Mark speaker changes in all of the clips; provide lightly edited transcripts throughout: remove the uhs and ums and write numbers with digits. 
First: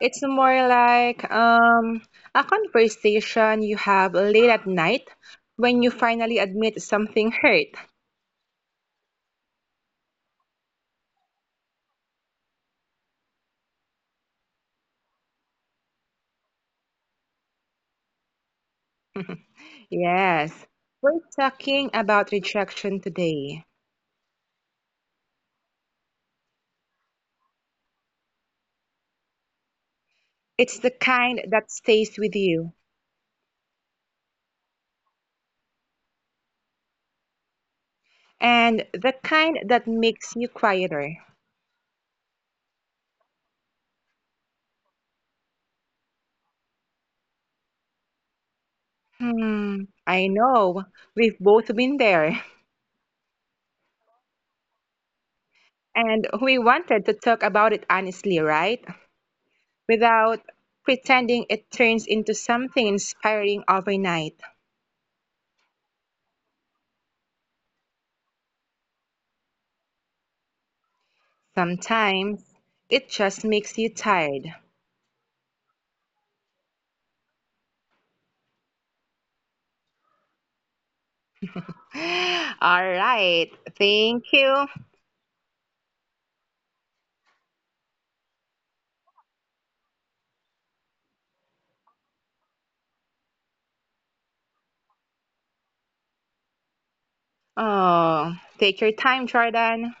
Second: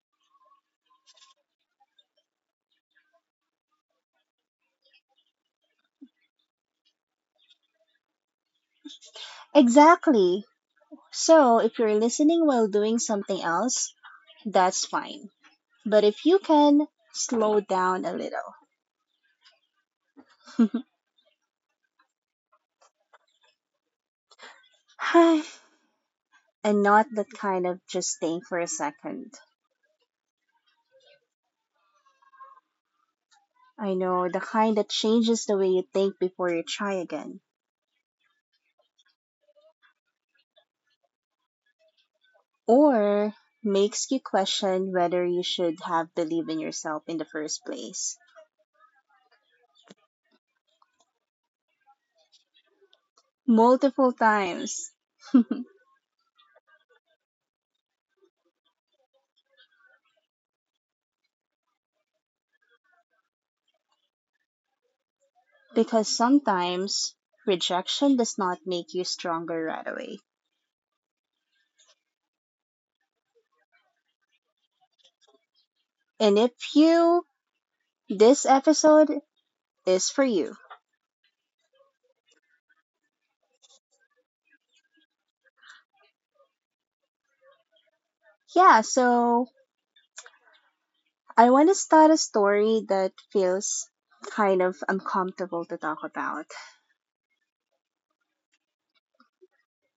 Speaker 1: it's more like a conversation you have late at night when you finally admit something hurt.
Speaker 2: Exactly. So if you're listening while doing something else, that's fine. But if you can, slow down a little.
Speaker 1: Yes, we're talking about rejection today.
Speaker 2: And not that kind of, just think for a second.
Speaker 1: It's the kind that stays with you,
Speaker 2: I know, the kind that changes the way you think before you try again.
Speaker 1: and the kind that makes you quieter.
Speaker 2: Or makes you question whether you should have believed in yourself in the first place.
Speaker 1: Hmm, I know. We've both been there.
Speaker 2: Multiple times.
Speaker 1: And we wanted to talk about it honestly, right? Without pretending it turns into something inspiring overnight.
Speaker 2: Because sometimes rejection does not make you stronger right away.
Speaker 1: Sometimes it just makes you tired.
Speaker 2: And if you, this episode is for you.
Speaker 1: All right. Thank you.
Speaker 2: Yeah, so I want to start a story that feels kind of uncomfortable to talk about.
Speaker 1: Oh, take your time, Jordan.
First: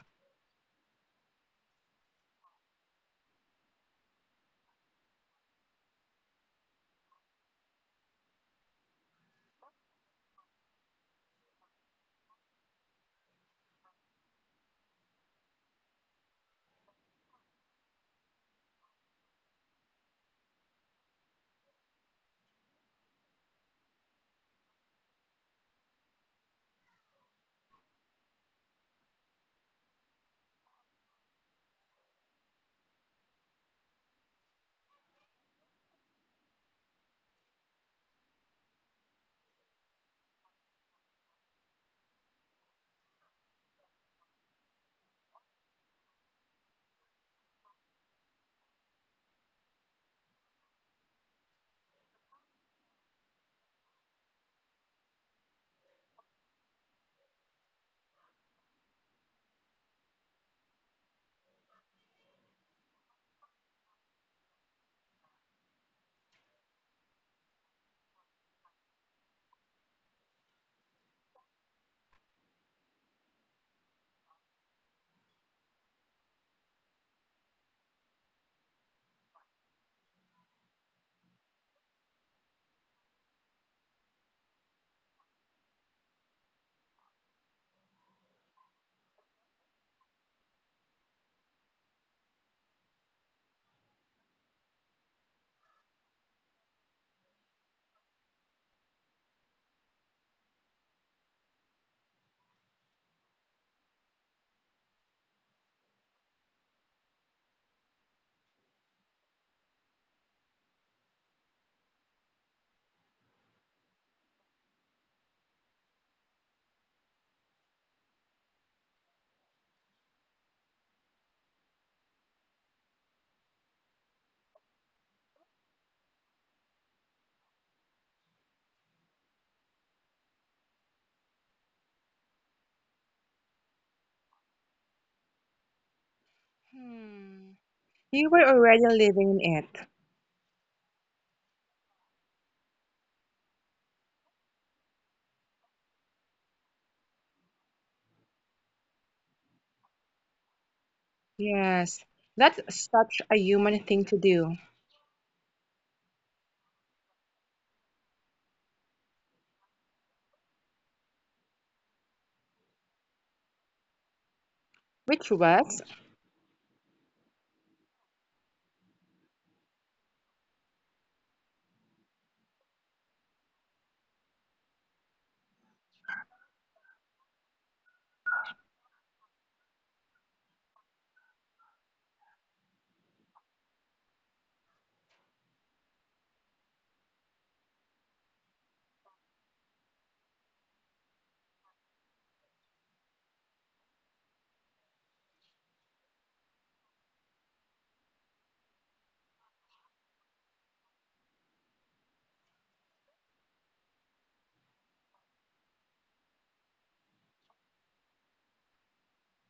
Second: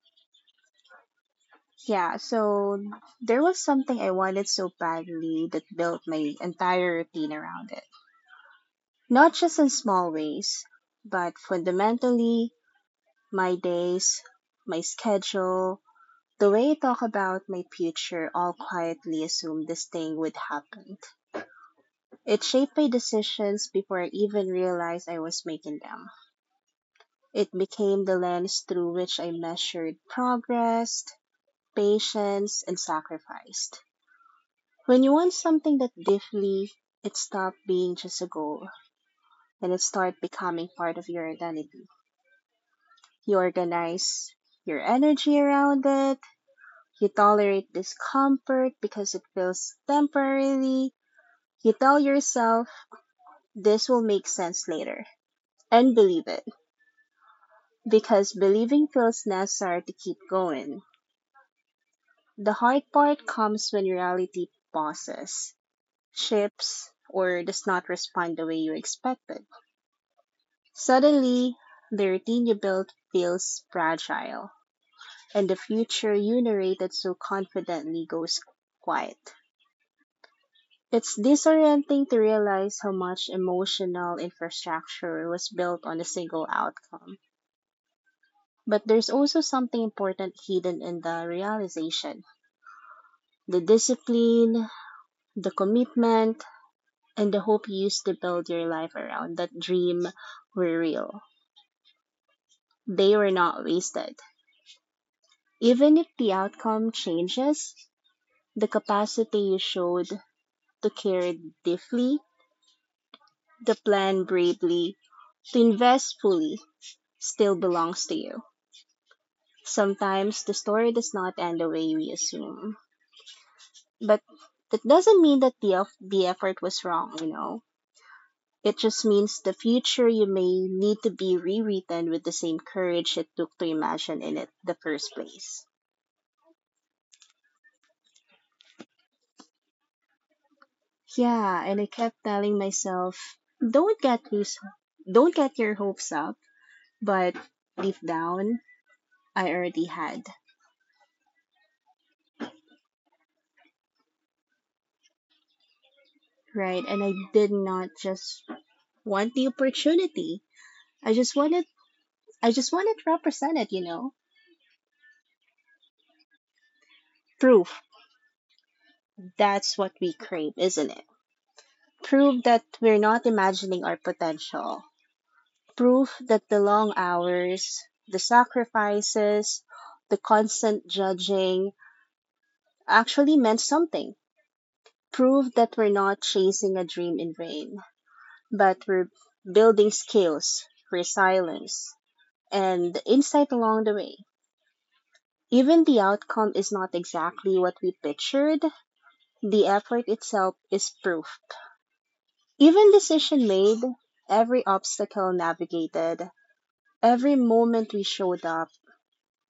Speaker 2: Yeah, so there was something I wanted so badly that built my entire routine around it. Not just in small ways, but fundamentally, my days, my schedule, the way I talk about my future all quietly assumed this thing would happen. It shaped my decisions before I even realized I was making them. It became the lens through which I measured progress, patience, and sacrifice. When you want something that deeply, it stopped being just a goal and it started becoming part of your identity. You organize your energy around it. You tolerate discomfort because it feels temporarily. You tell yourself this will make sense later and believe it because believing feels necessary to keep going. The hard part comes when reality pauses, shifts, or does not respond the way you expected. Suddenly, the routine you built feels fragile, and the future you narrated so confidently goes quiet. It's disorienting to realize how much emotional infrastructure was built on a single outcome. But there's also something important hidden in the realization: the discipline, the commitment, and the hope you used to build your life around that dream were real. They were not wasted. Even if the outcome changes, the capacity you showed to care deeply, the plan bravely, to invest fully, still belongs to you. Sometimes the story does not end the way we assume, but that doesn't mean that the effort was wrong, you know? It just means the future you may need to be rewritten with the same courage it took to imagine in it the first place.
Speaker 1: Hmm. You were already living in it.
Speaker 2: Yeah, and I kept telling myself, don't get loose, don't get your hopes up, but deep down, I already had,
Speaker 1: Yes. That's such a human thing to do,
Speaker 2: right? And I did not just want the opportunity. I just want it. I just want it represented. You know,
Speaker 1: which was.
Speaker 2: proof. That's what we crave, isn't it? Proof that we're not imagining our potential. Proof that the long hours, the sacrifices, the constant judging actually meant something. Proof that we're not chasing a dream in vain, but we're building skills, resilience, and insight along the way. Even the outcome is not exactly what we pictured, the effort itself is proof. Even decision made, every obstacle navigated, every moment we showed up,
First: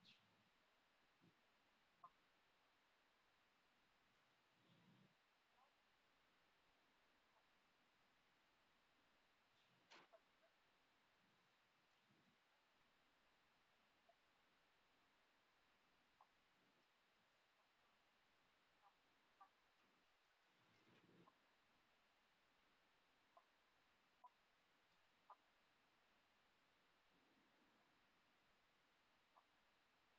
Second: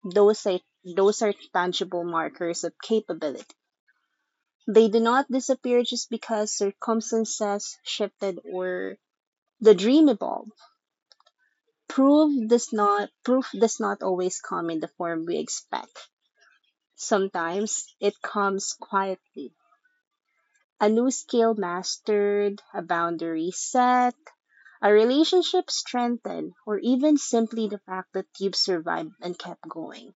Speaker 2: those are tangible markers of capability. They do not disappear just because circumstances shifted or the dream evolved. Proof does not always come in the form we expect. Sometimes it comes quietly: a new skill mastered, a boundary set, a relationship strengthened, or even simply the fact that you've survived and kept going.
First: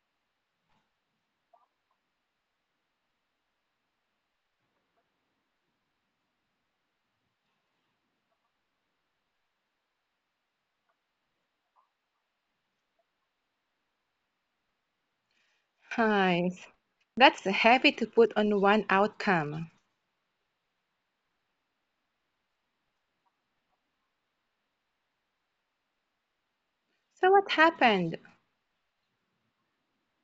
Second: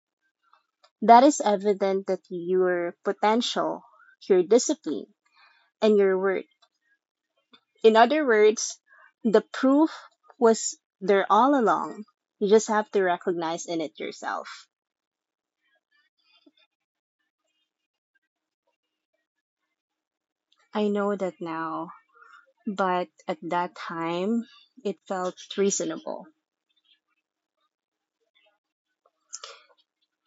Speaker 2: That is evident that your potential, your discipline, and your work. In other words, the proof was there all along. You just have to recognize in it yourself.
Speaker 1: Nice. That's heavy to put on one outcome.
Speaker 2: I know that now, but at that time, it felt reasonable.
Speaker 1: So what happened?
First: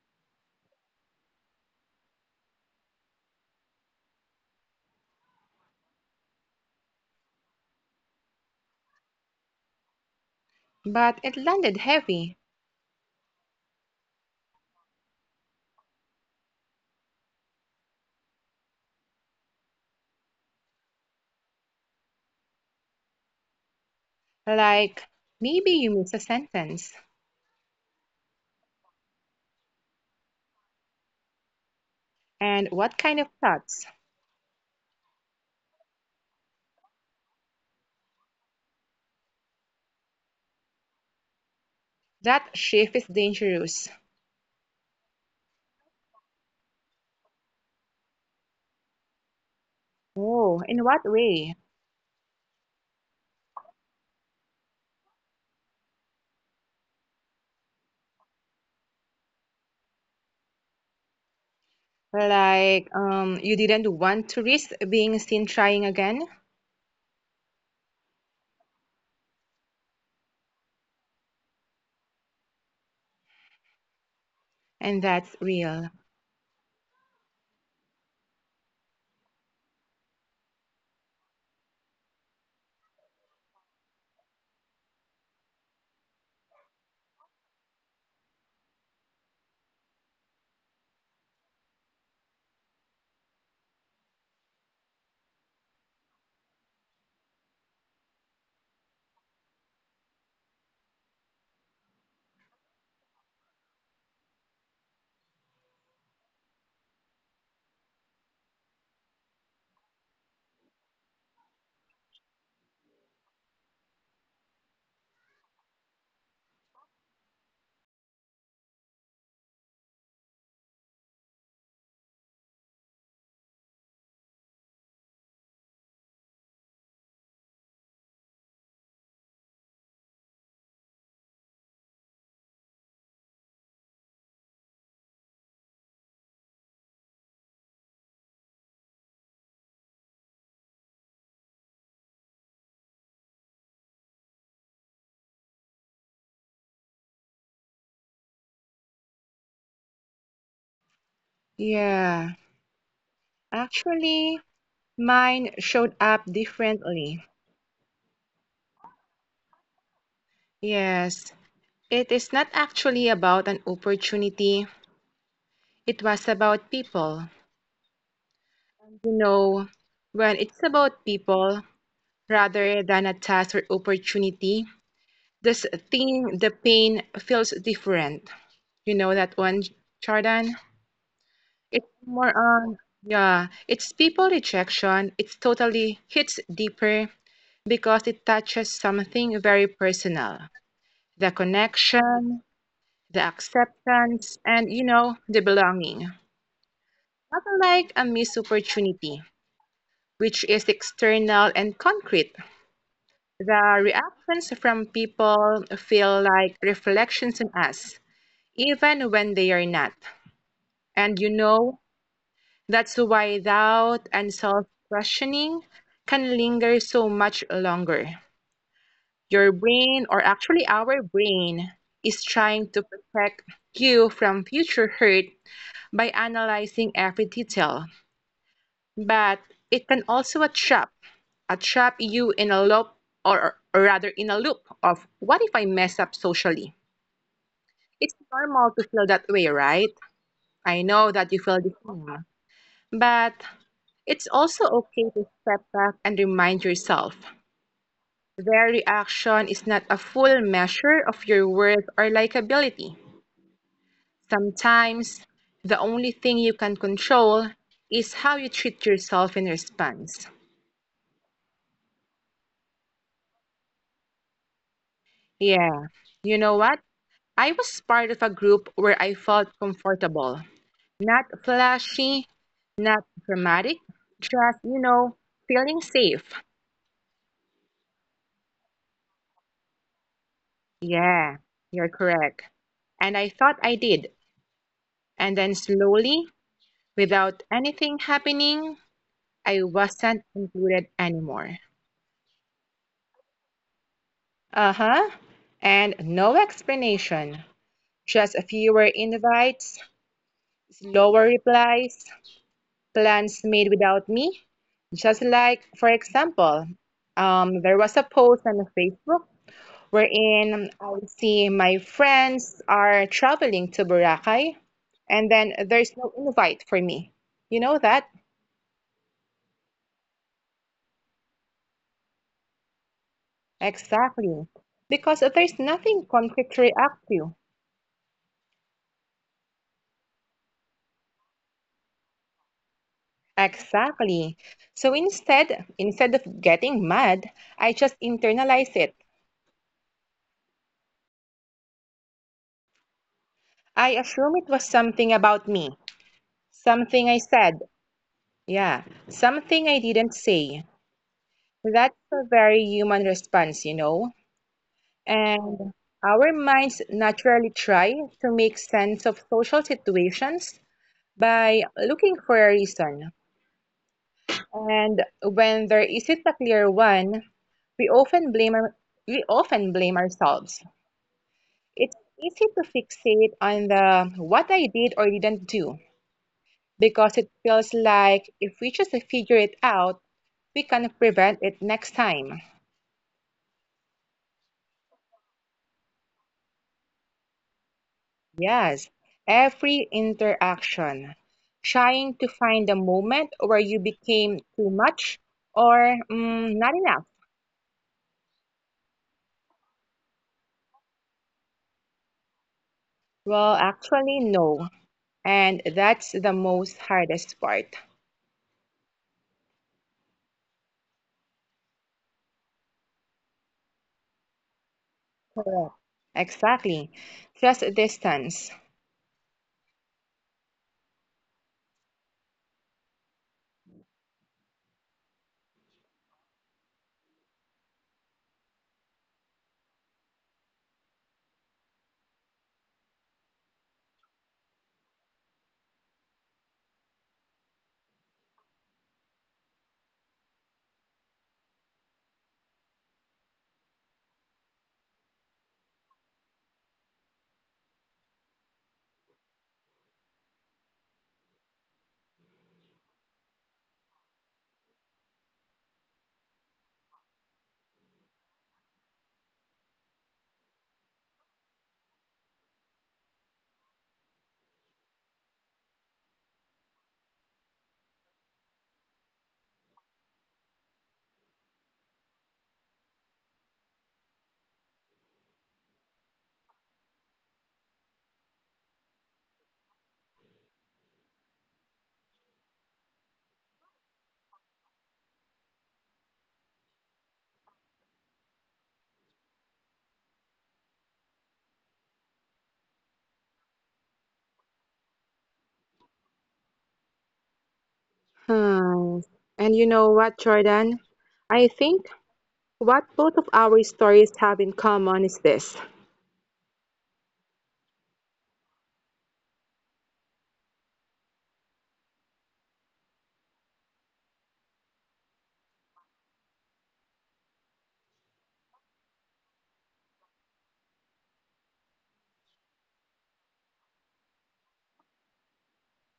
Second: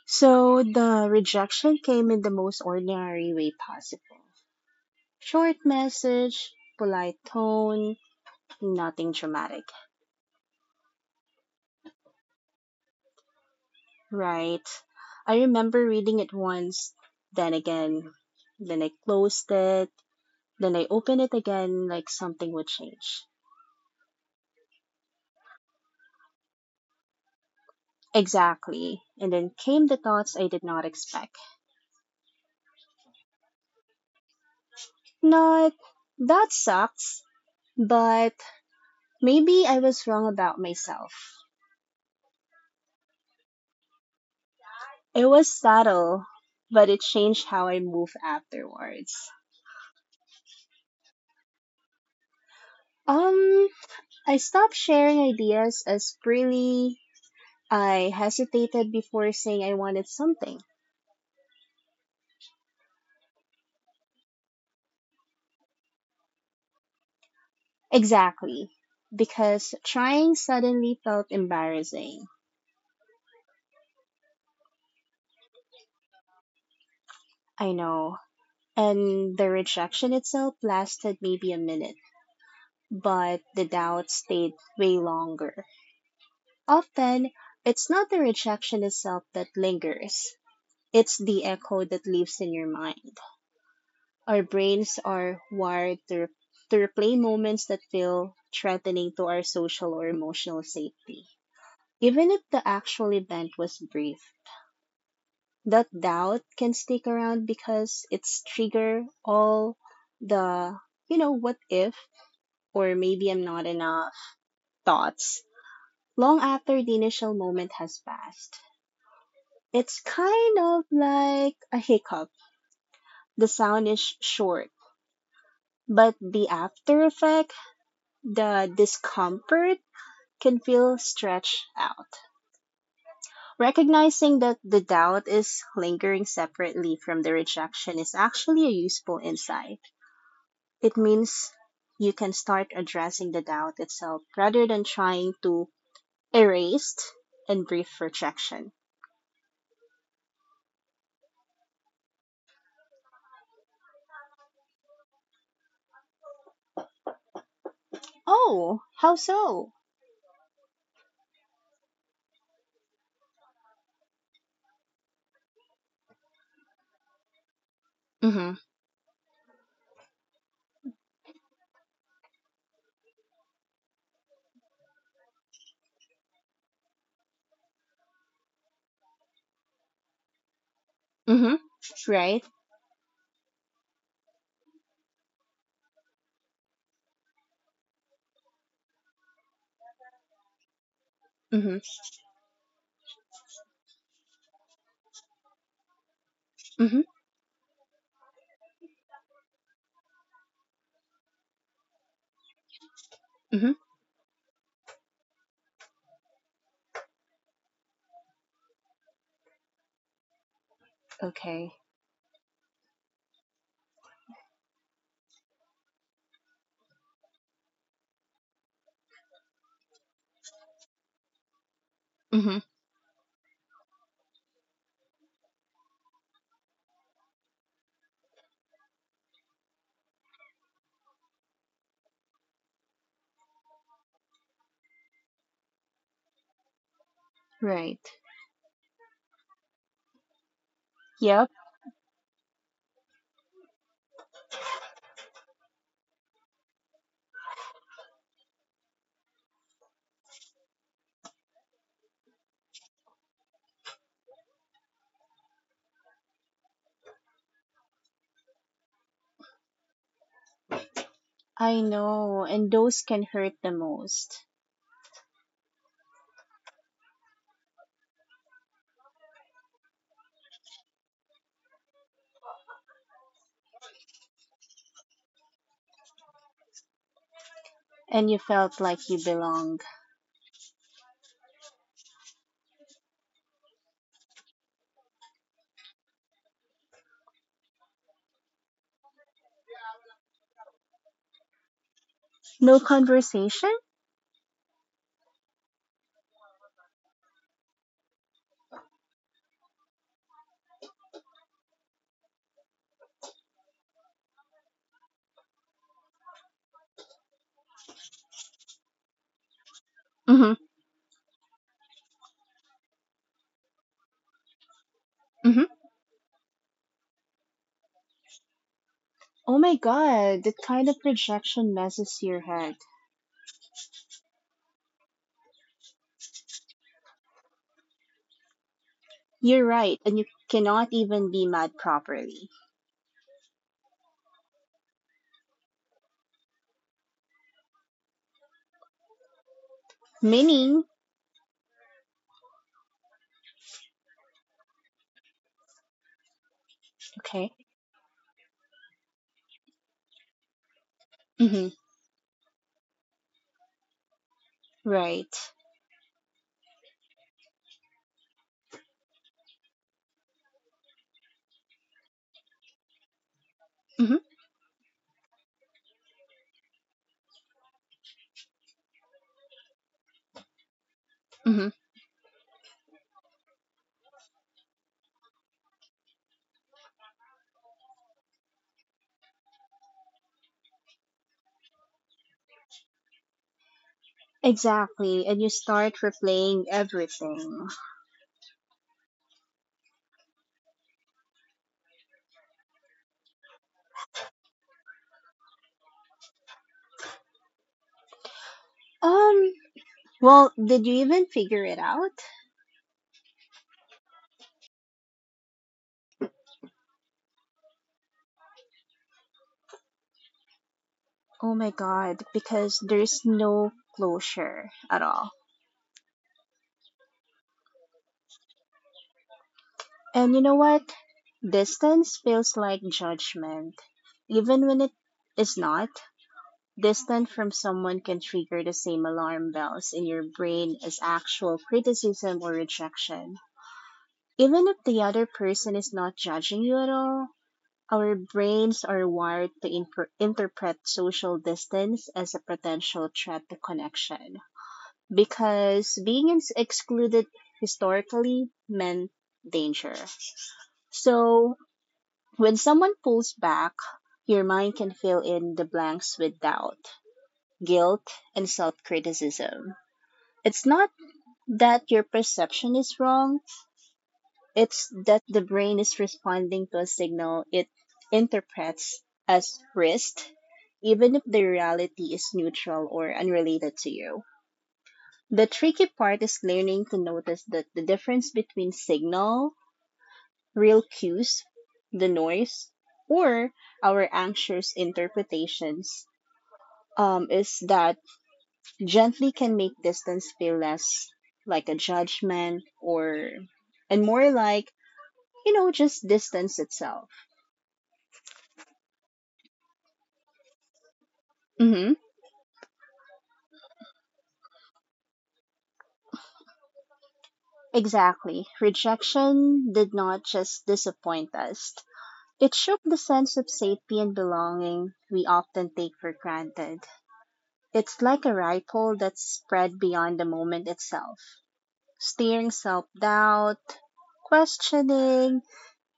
Speaker 2: So the rejection came in the most ordinary way possible. Short message, polite tone, nothing dramatic,
Speaker 1: But it landed heavy.
Speaker 2: right? I remember reading it once, then again, then I closed it, then I opened it again like something would change.
Speaker 1: Like maybe you miss a sentence.
Speaker 2: Exactly. And then came the thoughts I did not expect.
Speaker 1: And what kind of thoughts?
Speaker 2: Not, that sucks, but maybe I was wrong about myself.
Speaker 1: That shift is dangerous.
Speaker 2: It was subtle, but it changed how I moved afterwards.
Speaker 1: Oh, in what way?
Speaker 2: Um, I stopped sharing ideas as freely. I hesitated before saying I wanted something.
Speaker 1: Like you didn't want to risk being seen trying again?
Speaker 2: Exactly. Because trying suddenly felt embarrassing.
Speaker 1: And that's real.
Speaker 2: I know. And the rejection itself lasted maybe a minute, but the doubt stayed way longer. Often, it's not the rejection itself that lingers, it's the echo that lives in your mind. Our brains are wired to replay moments that feel threatening to our social or emotional safety. Even if the actual event was brief, that doubt can stick around because it's trigger all the, you know, what if, or maybe I'm not enough thoughts long after the initial moment has passed. It's kind of like a hiccup. The sound is short, but the after effect, the discomfort, can feel stretched out. Recognizing that the doubt is lingering separately from the rejection is actually a useful insight. It means you can start addressing the doubt itself rather than trying to erase and brief rejection.
Speaker 1: Yeah. Actually, mine showed up differently.
Speaker 2: Oh, how so?
Speaker 1: Yes. It is not actually about an opportunity. It was about people.
Speaker 2: Mm hmm.
Speaker 1: You know, when it's about people rather than a task or opportunity, this thing, the pain feels different. You know that one, Jordan?
Speaker 2: Mm hmm.
Speaker 1: It's more
Speaker 2: Right?
Speaker 1: on, yeah, it's people rejection. It's totally hits deeper because it touches something very personal, the
Speaker 2: Mm hmm.
Speaker 1: connection, the acceptance, and, you know, the belonging. Not
Speaker 2: Mm hmm.
Speaker 1: like a missed opportunity, which is external and concrete.
Speaker 2: Mm hmm.
Speaker 1: The reactions from people feel like reflections on us, even when they are not. And you
Speaker 2: Okay.
Speaker 1: know, that's why doubt and self questioning can linger so much longer. Your brain, or actually our brain, is
Speaker 2: Mm hmm.
Speaker 1: trying to protect you from future hurt by analyzing every detail. But it can also trap, I trap you in a loop, or rather in a loop of what if I mess up socially?
Speaker 2: Right.
Speaker 1: It's normal to feel that way, right? I know that you
Speaker 2: Yep,
Speaker 1: feel the same, but it's also okay to step back and remind yourself their reaction is not a full measure of your worth or likability. Sometimes the only thing you can control is how you treat yourself in response.
Speaker 2: I know. And those can hurt the most.
Speaker 1: Yeah, you know what? I was part of a group where I felt comfortable. Not flashy, not dramatic, just, you know, feeling safe.
Speaker 2: And you felt like you belonged.
Speaker 1: Yeah, you're correct. And I thought I did. And then slowly, without anything happening, I wasn't included anymore.
Speaker 2: No conversation?
Speaker 1: Uh huh. And no explanation. Just fewer invites, slower replies, plans made without me. Just like, for example, there was a post on Facebook
Speaker 2: Hmm.
Speaker 1: wherein I see my friends are traveling to Boracay, and then
Speaker 2: Hmm.
Speaker 1: there's no invite for me. You know that?
Speaker 2: Oh my god, that kind of projection messes your head.
Speaker 1: Exactly. Because there's nothing concrete to react to.
Speaker 2: You're right, and you cannot even be mad properly.
Speaker 1: Exactly. So instead of getting mad, I just internalize it.
Speaker 2: Meaning,
Speaker 1: I assume it was something about me, something I
Speaker 2: okay,
Speaker 1: said. Yeah, something I didn't say.
Speaker 2: hmm,
Speaker 1: That's a very human response, you know.
Speaker 2: right.
Speaker 1: And our minds naturally try to make sense of social situations by looking for a reason.
Speaker 2: Hmm.
Speaker 1: And when there isn't a clear one, we often blame our, we often blame ourselves.
Speaker 2: Hmm.
Speaker 1: It's easy to fixate on the what I did or didn't do because it feels like if we just figure it out, we can prevent it next time.
Speaker 2: Exactly, and you start replaying everything.
Speaker 1: Yes, every interaction, trying to find a moment where you became too much or not enough.
Speaker 2: Um, well, did you even figure it out?
Speaker 1: Well, actually, no. And that's the most hardest part.
Speaker 2: Oh my god, because there's no closure at all.
Speaker 1: Correct. Exactly. Just distance.
Speaker 2: And you know what? Distance feels like judgment, even when it is not. Distance from someone can trigger the same alarm bells in your brain as actual criticism or rejection. Even if the other person is not judging you at all, our brains are wired to interpret social distance as a potential threat to connection. Because being excluded historically meant danger. So, when someone pulls back, your mind can fill in the blanks with doubt, guilt, and self criticism. It's not that your perception is wrong, it's that the brain is responding to a signal it interprets as risk, even if the reality is neutral or unrelated to you. The tricky part is learning to notice that the difference between signal, real cues, the noise, or our anxious interpretations is that gently can make distance feel less like a judgment, or and more like, you know, just distance itself.
Speaker 1: Hmm. And you know what, Jordan? I think
Speaker 2: Mm-hmm.
Speaker 1: what both of our stories have in common is this.
Speaker 2: Exactly. Rejection did not just disappoint us, it shook the sense of safety and belonging we often take for granted. It's like a ripple that's spread beyond the moment itself, steering self doubt, questioning,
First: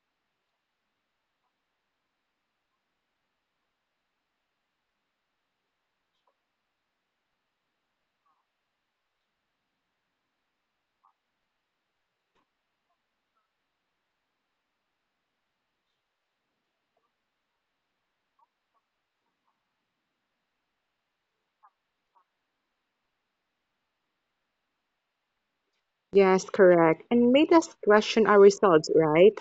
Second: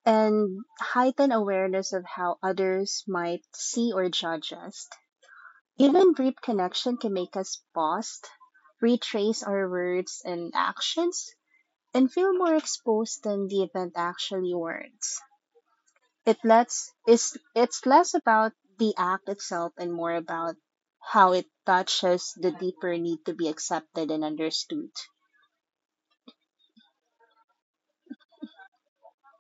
Speaker 2: and heighten awareness of how others might see or judge us. Even brief connection can make us pause, retrace our words and actions, and feel more exposed than the event actually warrants. It lets is it's less about the act itself and more about how it touches the deeper need to be accepted and understood.
Speaker 1: Yes, correct. And made us question ourselves, right?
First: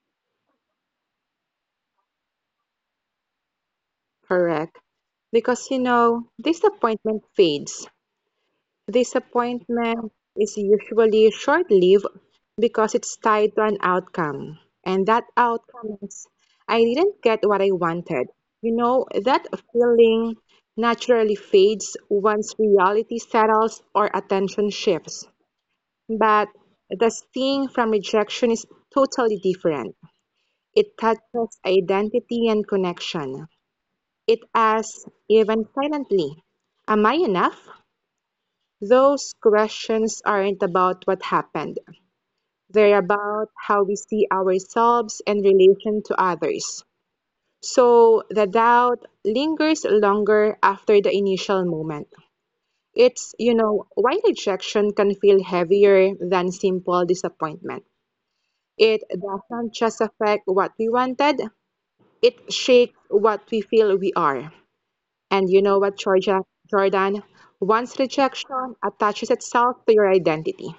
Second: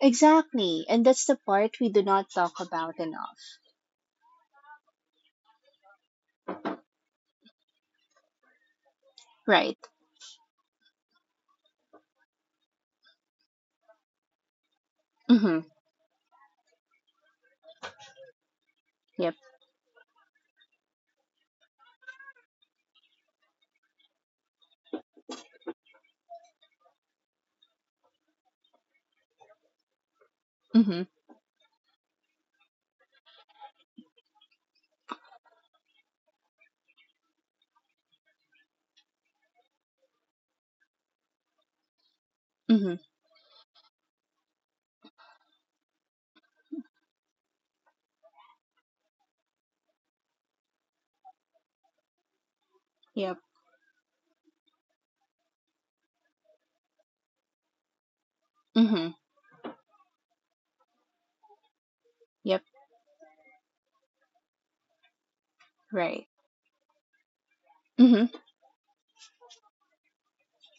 Speaker 2: Exactly, and that's the part we do not talk about enough.
Speaker 1: Correct. Because, you know, disappointment fades.
Speaker 2: Right.
Speaker 1: Disappointment is usually short lived because it's tied to an outcome. And that
Speaker 2: Mhm.
Speaker 1: outcome is, I didn't get what I wanted. You know,
Speaker 2: Yep.
Speaker 1: that feeling naturally fades once reality settles or attention shifts. But the sting from rejection is totally different. It
Speaker 2: Mhm.
Speaker 1: touches identity and connection. It asks, even silently, am I enough? Those questions aren't about what happened. They're
Speaker 2: Mhm.
Speaker 1: about how we see ourselves in relation to others. So the doubt lingers longer after the initial moment. It's,
Speaker 2: Yep.
Speaker 1: you know, why rejection can feel heavier than simple disappointment. It
Speaker 2: Mm-hmm.
Speaker 1: doesn't just affect what we wanted, it
Speaker 2: Yep.
Speaker 1: shakes what we feel we are. And you know what,
Speaker 2: Right.
Speaker 1: Jordan? Once
Speaker 2: Mm-hmm.
Speaker 1: rejection attaches itself to your identity.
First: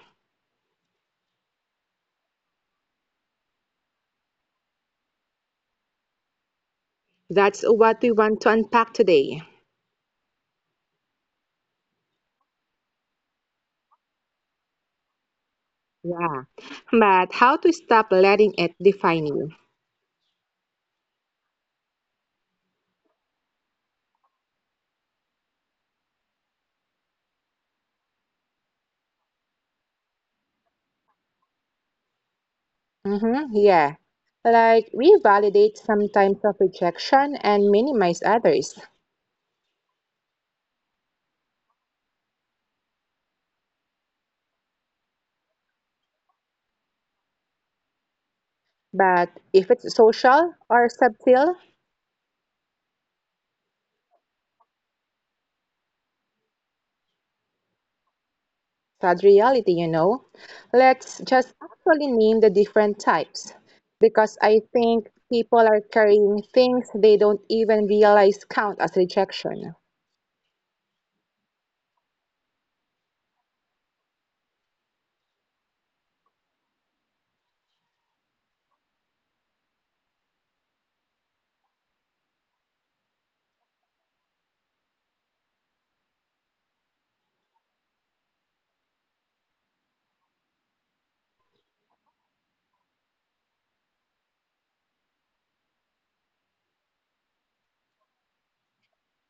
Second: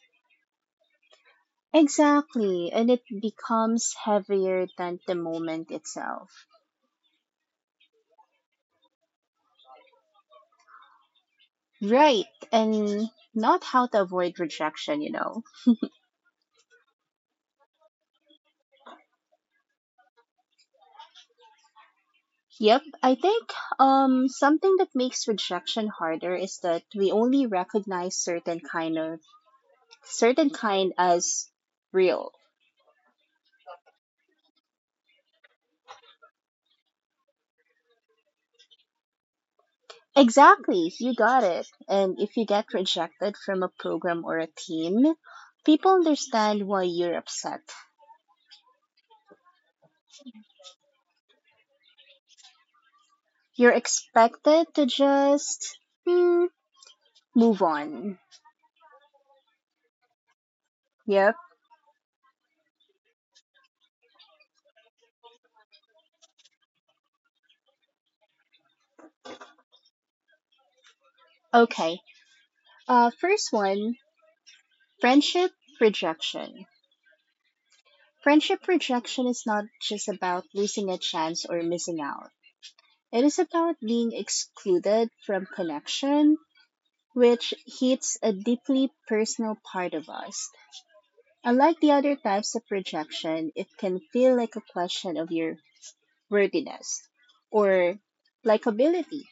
Speaker 2: Exactly. And it becomes heavier than the moment itself.
Speaker 1: That's what we want to unpack today.
Speaker 2: Right. And not how to avoid rejection, you know.
Speaker 1: Yeah. But how to stop letting it define you?
Speaker 2: Yep. I think something that makes rejection harder is that we only recognize certain kind as real.
Speaker 1: Mm-hmm. Yeah. Like we validate some types of rejection and minimize others.
Speaker 2: Exactly. You got it. And if you get rejected from a program or a team, people understand why you're upset.
Speaker 1: But if it's social or subtle,
Speaker 2: You're expected to just mm, move on.
Speaker 1: sad reality, you know. Let's
Speaker 2: Yep.
Speaker 1: just actually name the different types because I think people are carrying things they don't even realize count as rejection.
Speaker 2: Okay. First one, friendship rejection. Friendship rejection is not just about losing a chance or missing out, it is about being excluded from connection, which hits a deeply personal part of us. Unlike the other types of rejection, it can feel like a question of your worthiness or likability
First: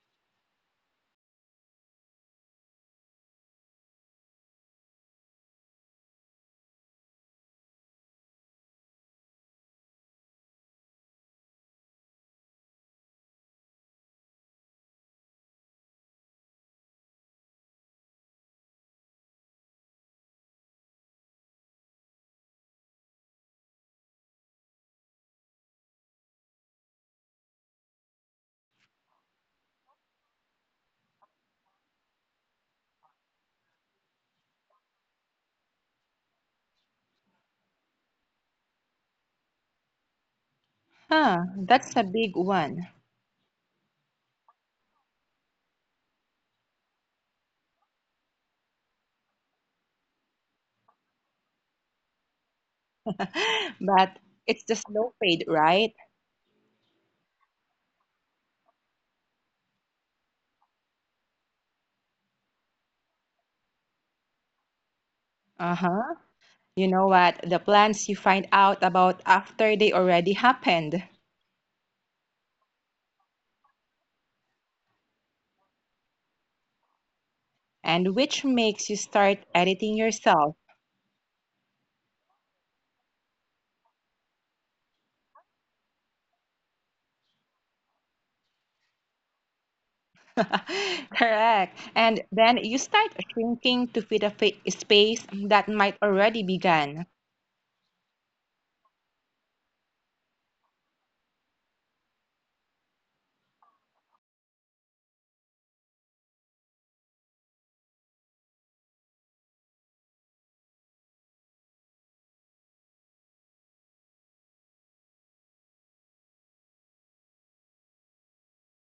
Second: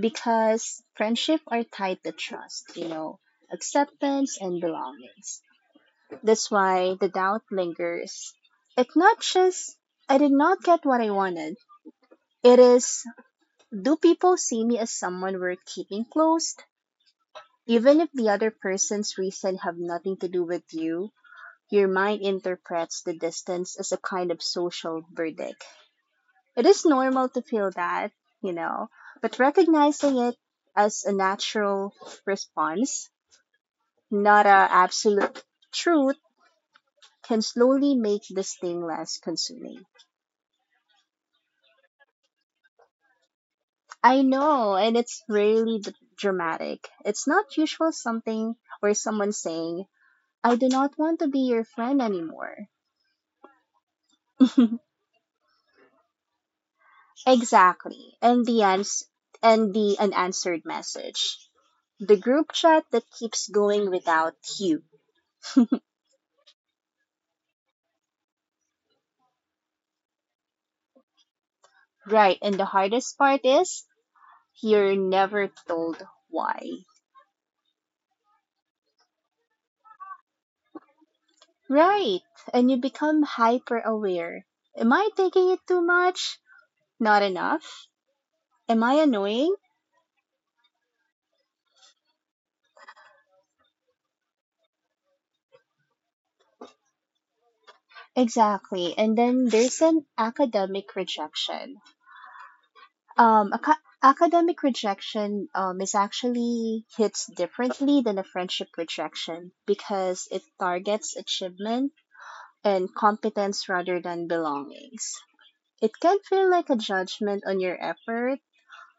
Speaker 2: because friendship are tied to trust, you know, acceptance and belongings. That's why the doubt lingers. It's not just I did not get what I wanted. It is do people see me as someone we're keeping close? Even if the other person's reason have nothing to do with you, your mind interprets the distance as a kind of social verdict. It is normal to feel that, you know, but recognizing it as a natural response, not a absolute truth, can slowly make this thing less consuming.
Speaker 1: Huh, that's a big one.
Speaker 2: I know, and it's rarely dramatic. It's not usual something or someone saying, I do not want to be your friend anymore.
Speaker 1: But it's the slow fade, right?
Speaker 2: Exactly. And the unanswered message. The group chat that keeps going without you.
Speaker 1: Uh-huh. You know what? The plans you find out about after they already happened,
Speaker 2: Right. And the hardest part is you're never told why.
Speaker 1: and which makes you start editing yourself.
Speaker 2: Right. And you become hyper aware. Am I taking it too much? Not enough? Am I annoying?
Speaker 1: Correct. And then you start shrinking to fit a fa space that might already be gone.
Speaker 2: Exactly. And then there's an academic rejection. Academic rejection is actually hits differently than a friendship rejection because it targets achievement and competence rather than belongings. It can feel like a judgment on your effort,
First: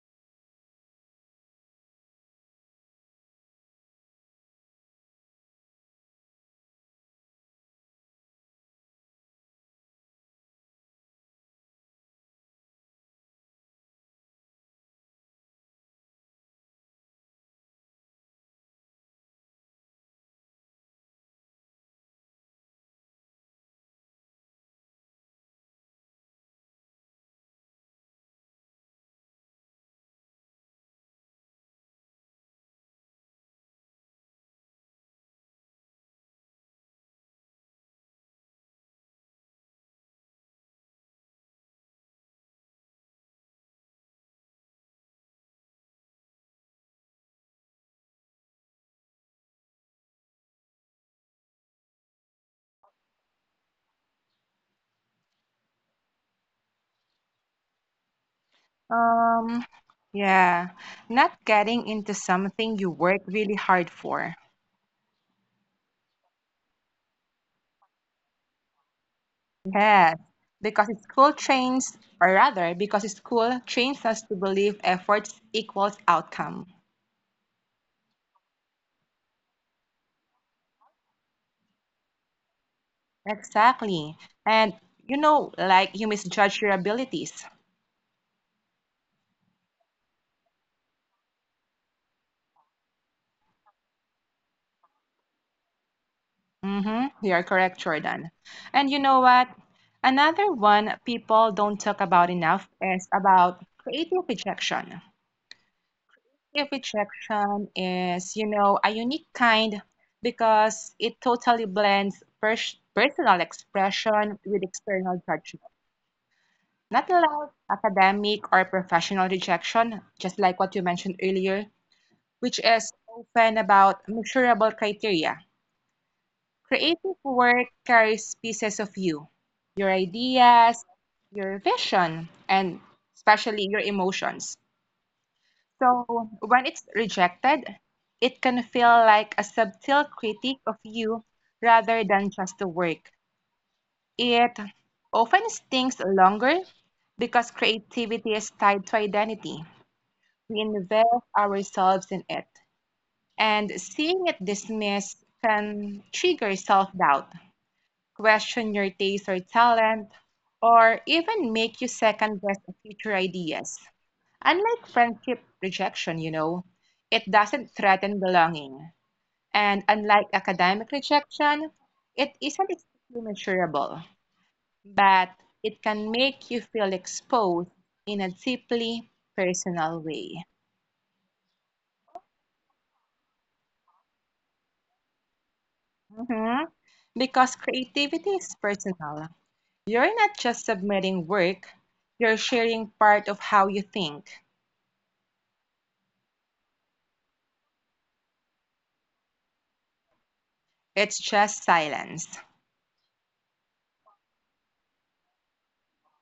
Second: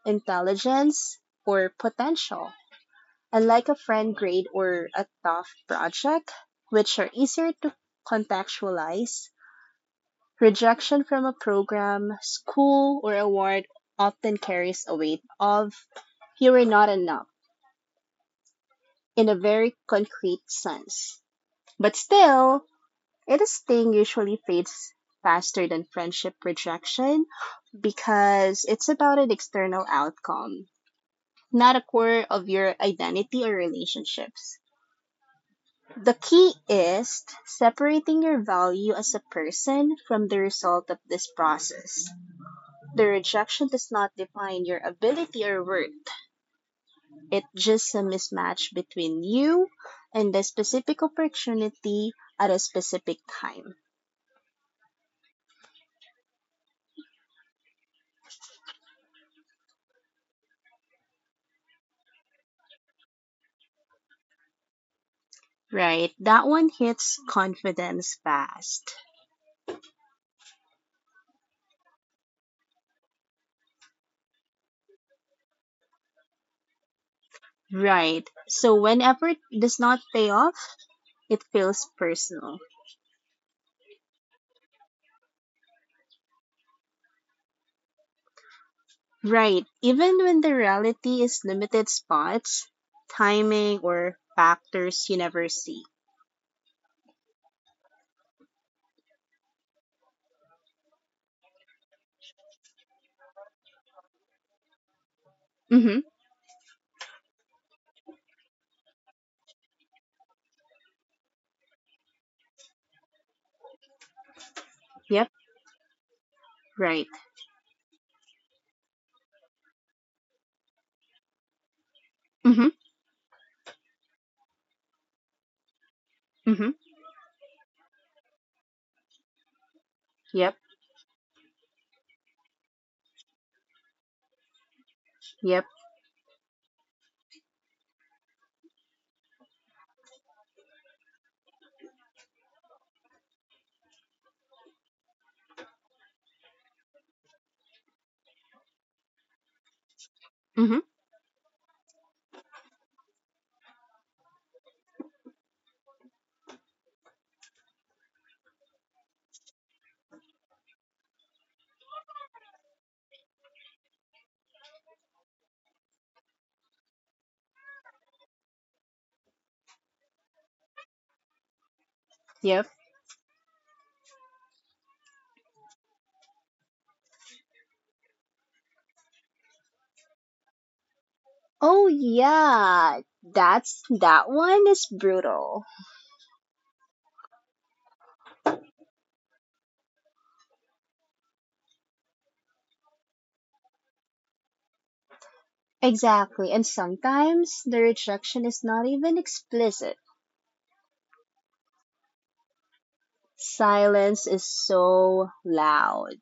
Speaker 2: intelligence, or potential. Unlike a friend grade or a tough project, which are easier to contextualize, rejection from a program, school, or award often carries a weight of you were not enough in a very concrete sense. But still, it sting usually fades faster than friendship rejection because it's about an external outcome not a core of your identity or relationships. The key is separating your value as a person from the result of this process. The rejection does not define your ability or worth. It's just a mismatch between you and the specific opportunity at a specific time.
Speaker 1: Um, yeah, not getting into something you work really hard for.
Speaker 2: Right, that one hits confidence fast.
Speaker 1: Yes, because school trains us to believe efforts equals outcome.
Speaker 2: Right, so when effort does not pay off, it feels personal.
Speaker 1: Exactly. And you know, like you misjudge your abilities.
Speaker 2: Right. Even when the reality is limited spots, timing, or factors you never see.
Speaker 1: Mm-hmm. You are correct, Jordan. And you know what? Another one people don't talk about enough is about creative rejection.
Speaker 2: Mm-hmm.
Speaker 1: Creative rejection is, you know, a unique kind because it totally blends personal expression with external
Speaker 2: Yep.
Speaker 1: judgment.
Speaker 2: Right.
Speaker 1: Not like academic or professional rejection, just like what you mentioned earlier, which
Speaker 2: Mm-hmm.
Speaker 1: is often about measurable criteria.
Speaker 2: Mm-hmm.
Speaker 1: Creative work carries pieces of you, your
Speaker 2: Yep.
Speaker 1: ideas, your vision, and especially your emotions.
Speaker 2: Yep.
Speaker 1: So when it's rejected, it can feel like a subtle critique of you rather than just the work. It often stings longer because creativity is tied to identity. We
Speaker 2: Mm-hmm.
Speaker 1: invest ourselves in it, and seeing it dismissed can trigger self doubt, question your taste or talent, or even make you second guess future ideas. Unlike friendship rejection, you know, it doesn't threaten belonging. And unlike academic rejection, it isn't
Speaker 2: Yep.
Speaker 1: strictly measurable, but it can make you feel exposed in a deeply personal way.
Speaker 2: Oh yeah. That one is brutal.
Speaker 1: Mhm. Because creativity is personal. You're not just submitting work, you're sharing part of how you think.
Speaker 2: Exactly. And sometimes the rejection is not even explicit.
Speaker 1: It's just silence.
Speaker 2: Silence is so loud.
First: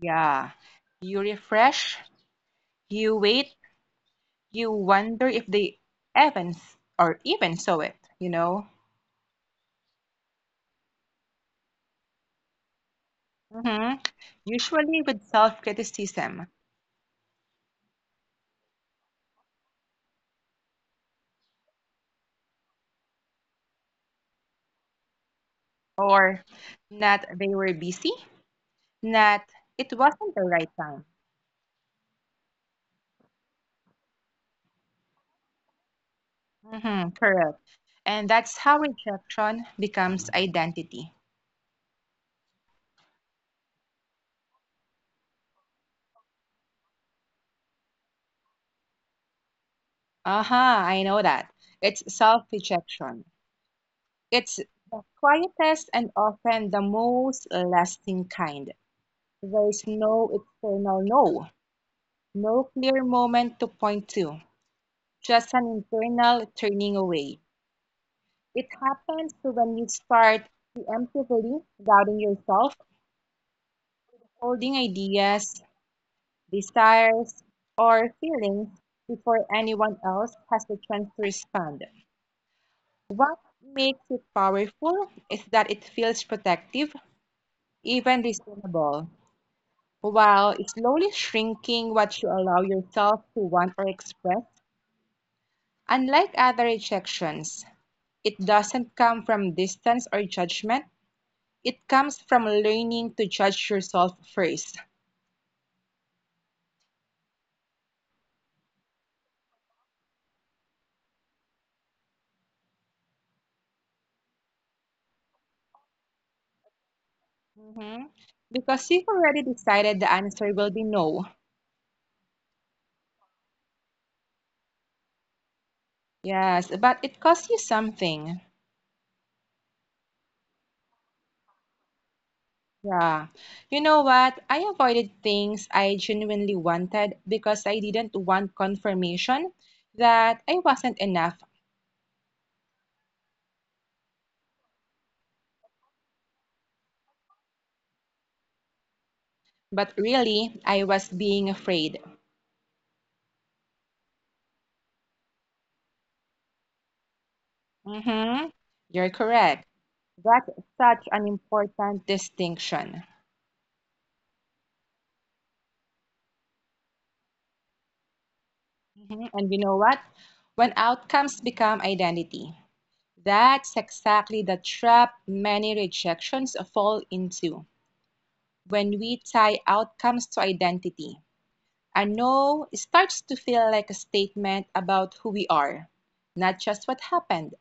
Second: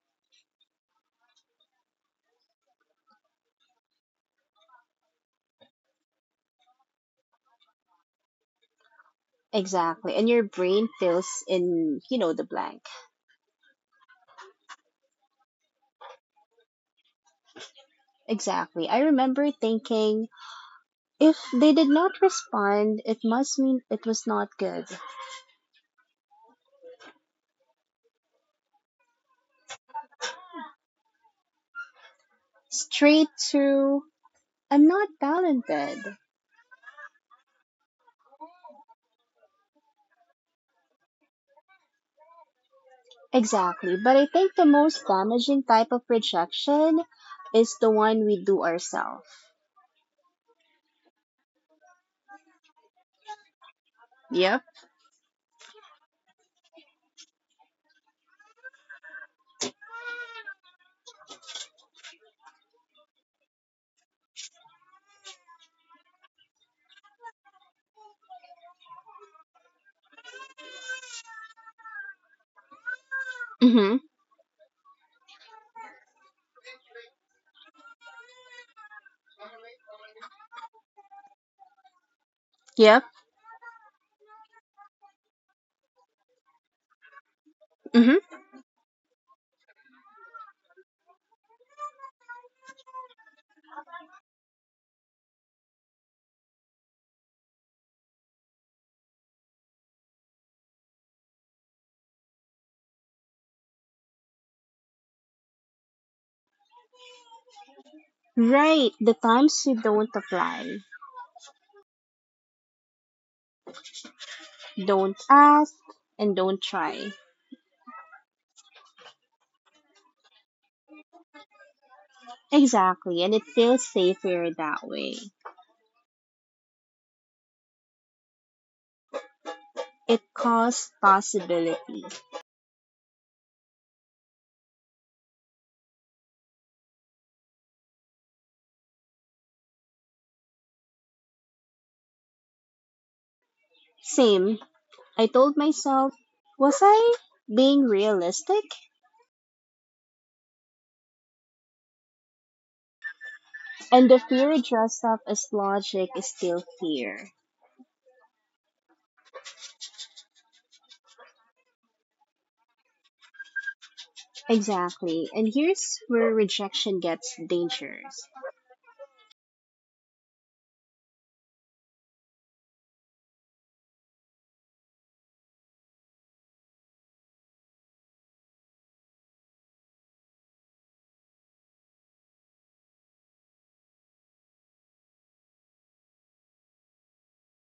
Speaker 1: Yeah. You refresh, you wait, you wonder if they even or even saw it, you know?
Speaker 2: Exactly. And your brain fills in, the blank.
Speaker 1: Hmm. Usually with self-criticism.
Speaker 2: Exactly. I remember thinking, if they did not respond, it must mean it was not good.
Speaker 1: Or not they were busy, not it wasn't the right time.
Speaker 2: Straight to, I'm not talented.
Speaker 1: Hmm, correct. And that's how rejection becomes identity.
Speaker 2: Exactly. But I think the most damaging type of rejection is the one we do ourselves.
Speaker 1: Aha, I know that. It's self-rejection. It's
Speaker 2: Yep.
Speaker 1: the quietest and often the most lasting kind. There's no external no, no clear moment to point to, just an internal turning away. It happens to when you start preemptively doubting yourself,
Speaker 2: Mm-hmm.
Speaker 1: holding ideas, desires, or feelings before anyone else has the chance to respond.
Speaker 2: Yep.
Speaker 1: What makes it powerful is that it feels protective, even
Speaker 2: Mm-hmm.
Speaker 1: discernible, while slowly shrinking what you allow yourself to want or express. Unlike other rejections, it doesn't come from distance or judgment. It comes from learning to judge yourself 1st.
Speaker 2: Right. The times you don't apply, don't ask, and don't try.
Speaker 1: Mhm. Because you've already decided the answer will be no.
Speaker 2: Exactly. And it feels safer that way.
Speaker 1: Yes, but it costs you something.
Speaker 2: It costs possibility.
Speaker 1: Yeah. You know what? I avoided things I genuinely wanted because I didn't want confirmation that I wasn't enough.
Speaker 2: Same. I told myself, was I being realistic?
Speaker 1: But really, I was being afraid.
Speaker 2: And the fear dressed up as logic is still fear.
Speaker 1: Mm-hmm. You're correct. That's such an important distinction.
Speaker 2: Exactly. And here's where rejection gets dangerous.
Speaker 1: Mhm. And you know what? When outcomes become identity, that's exactly the trap many rejections fall into. When we tie outcomes to identity, a no starts to feel like a statement about who we are, not just what happened.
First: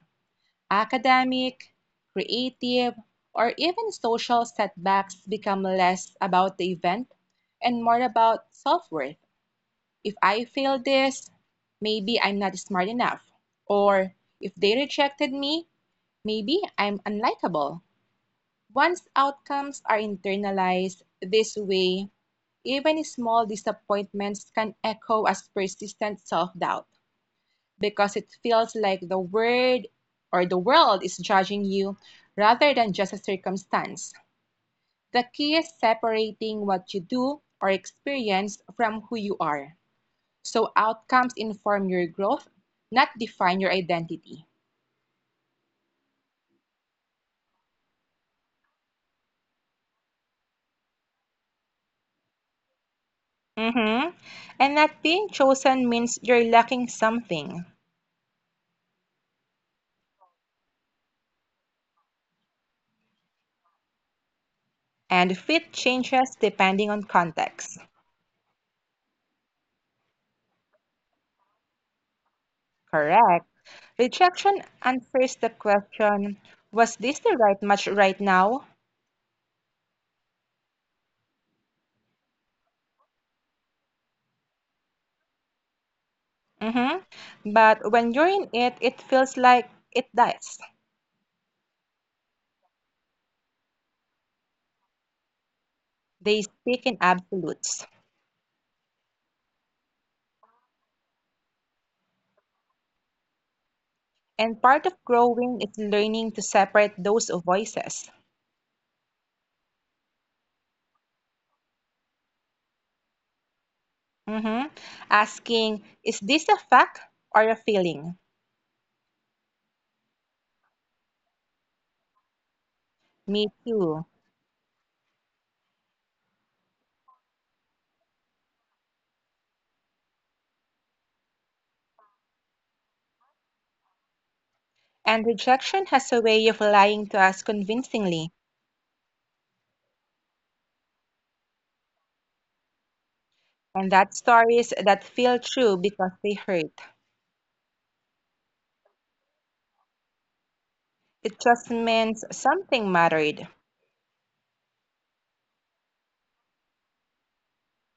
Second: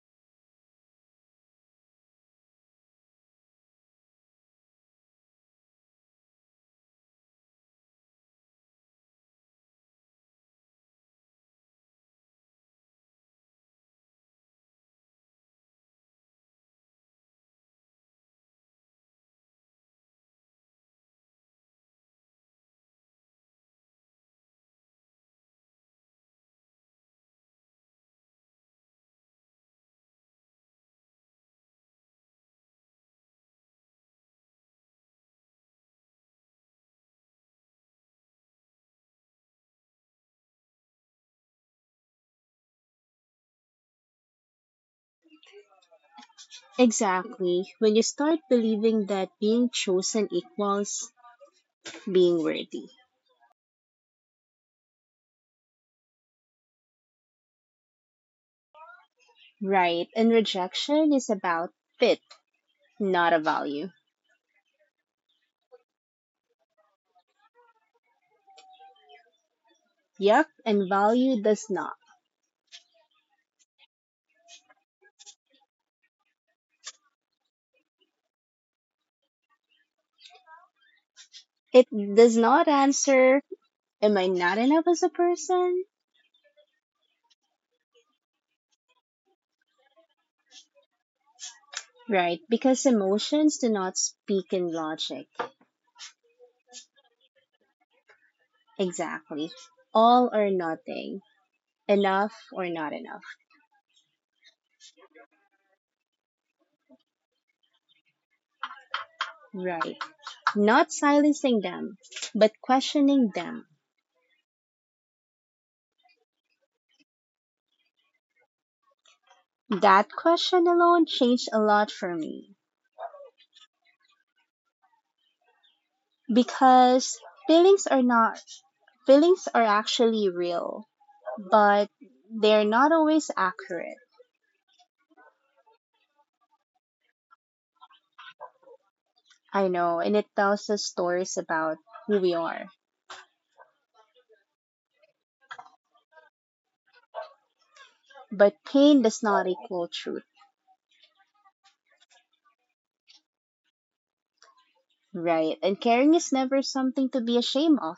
Speaker 1: Academic, creative, or even social setbacks become less about the event and more about self worth. If I fail this, maybe I'm not smart enough. Or if they rejected me, maybe I'm unlikable. Once outcomes are internalized this way, even small disappointments can echo as persistent self doubt because it feels like the word or the world is judging you rather than just a circumstance. The key is separating what you do or experience from who you are. So outcomes inform your growth, not define your identity.
Speaker 2: Exactly. When you start believing that being chosen equals being worthy.
Speaker 1: Mm-hmm. And not being chosen means you're lacking something.
Speaker 2: Right. And rejection is about fit, not a value.
Speaker 1: And fit changes depending on context.
Speaker 2: Yep. And value does not.
Speaker 1: Correct. Rejection answers the question, was this the right match right now?
Speaker 2: It does not answer, am I not enough as a person?
Speaker 1: Mm-hmm. But when you're in it, it feels like it does.
Speaker 2: Right, because emotions do not speak in logic.
Speaker 1: They speak in absolutes.
Speaker 2: Exactly. All or nothing. Enough or not enough.
Speaker 1: And part of growing is learning to separate those voices.
Speaker 2: Right. Not silencing them, but questioning them.
Speaker 1: Mhm. Asking, is this a fact or a feeling?
Speaker 2: That question alone changed a lot for me
Speaker 1: Me too.
Speaker 2: because feelings are not, feelings are actually real, but they're not always accurate.
Speaker 1: And rejection has a way of lying to us convincingly,
Speaker 2: I know, and it tells us stories about who we are.
Speaker 1: and that stories that feel true because they hurt.
Speaker 2: But pain does not equal truth.
Speaker 1: It just means something mattered.
Speaker 2: Right. And caring is never something to be ashamed of.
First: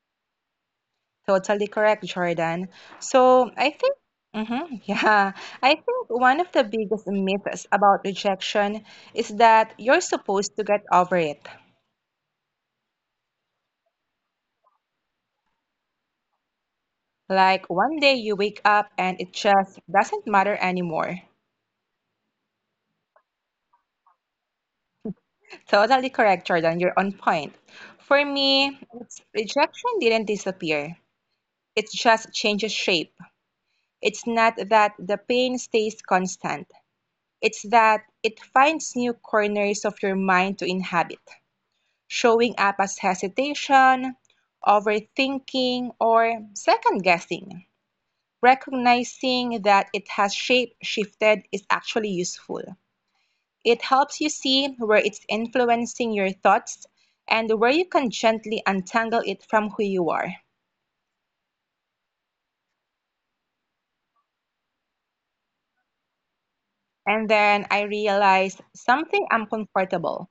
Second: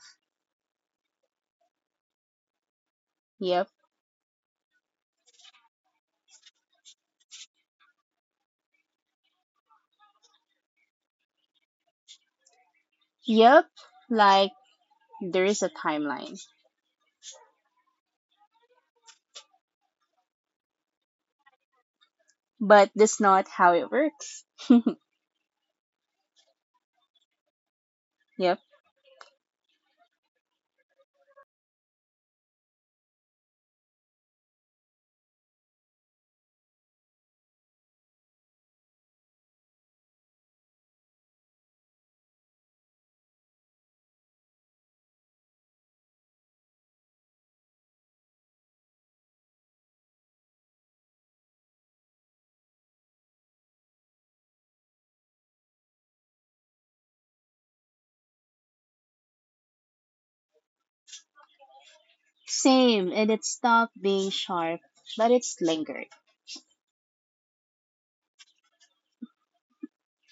Speaker 1: Totally correct, Jordan. So
Speaker 2: Yep.
Speaker 1: I think, yeah, I think one of the biggest myths about rejection is that you're supposed to get over it.
Speaker 2: Yep. Like there is a timeline.
Speaker 1: Like one day you wake up and it just doesn't matter anymore.
Speaker 2: But that's not how it works.
Speaker 1: Totally correct, Jordan. You're on point. For
Speaker 2: Yep.
Speaker 1: me, rejection didn't disappear. It just changes shape. It's not that the pain stays constant. It's that it finds new corners of your mind to inhabit, showing up as hesitation, overthinking, or second guessing. Recognizing that it has shape shifted is actually useful. It helps you see where it's influencing your thoughts and where you can gently untangle it from who you are.
Speaker 2: Same. And it stopped being sharp, but it's lingered.
Speaker 1: And then I realized something uncomfortable.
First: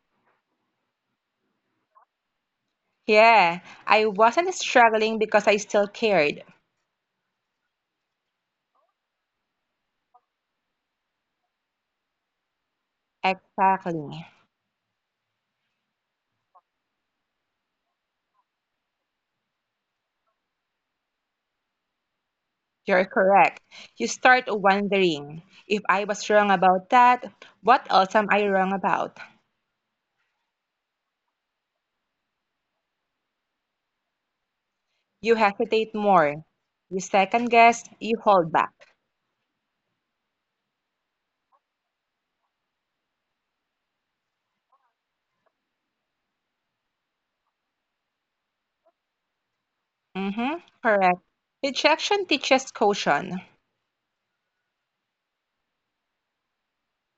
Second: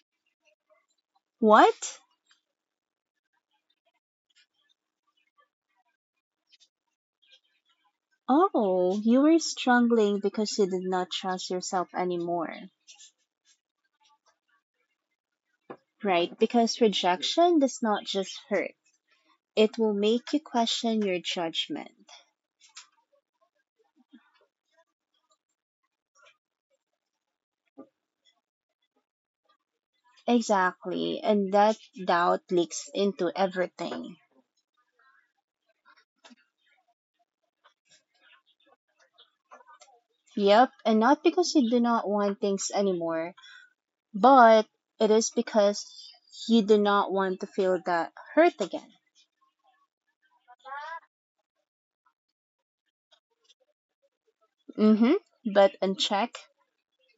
Speaker 2: What?
Speaker 1: Yeah, I wasn't struggling because I still cared.
Speaker 2: Oh, you were struggling because you did not trust yourself anymore.
Speaker 1: Exactly.
Speaker 2: Right. Because rejection does not just hurt. It will make you question your judgment.
Speaker 1: You're correct. You start wondering if I was wrong about that, what else am I wrong about?
Speaker 2: Exactly. And that doubt leaks into everything.
Speaker 1: You hesitate more. You second guess, you hold back.
Speaker 2: Yep, and not because you do not want things anymore, but it is because you do not want to feel that hurt again.
Speaker 1: Mm-hmm, correct. Rejection teaches caution.
Speaker 2: Mm-hmm. But unchecked,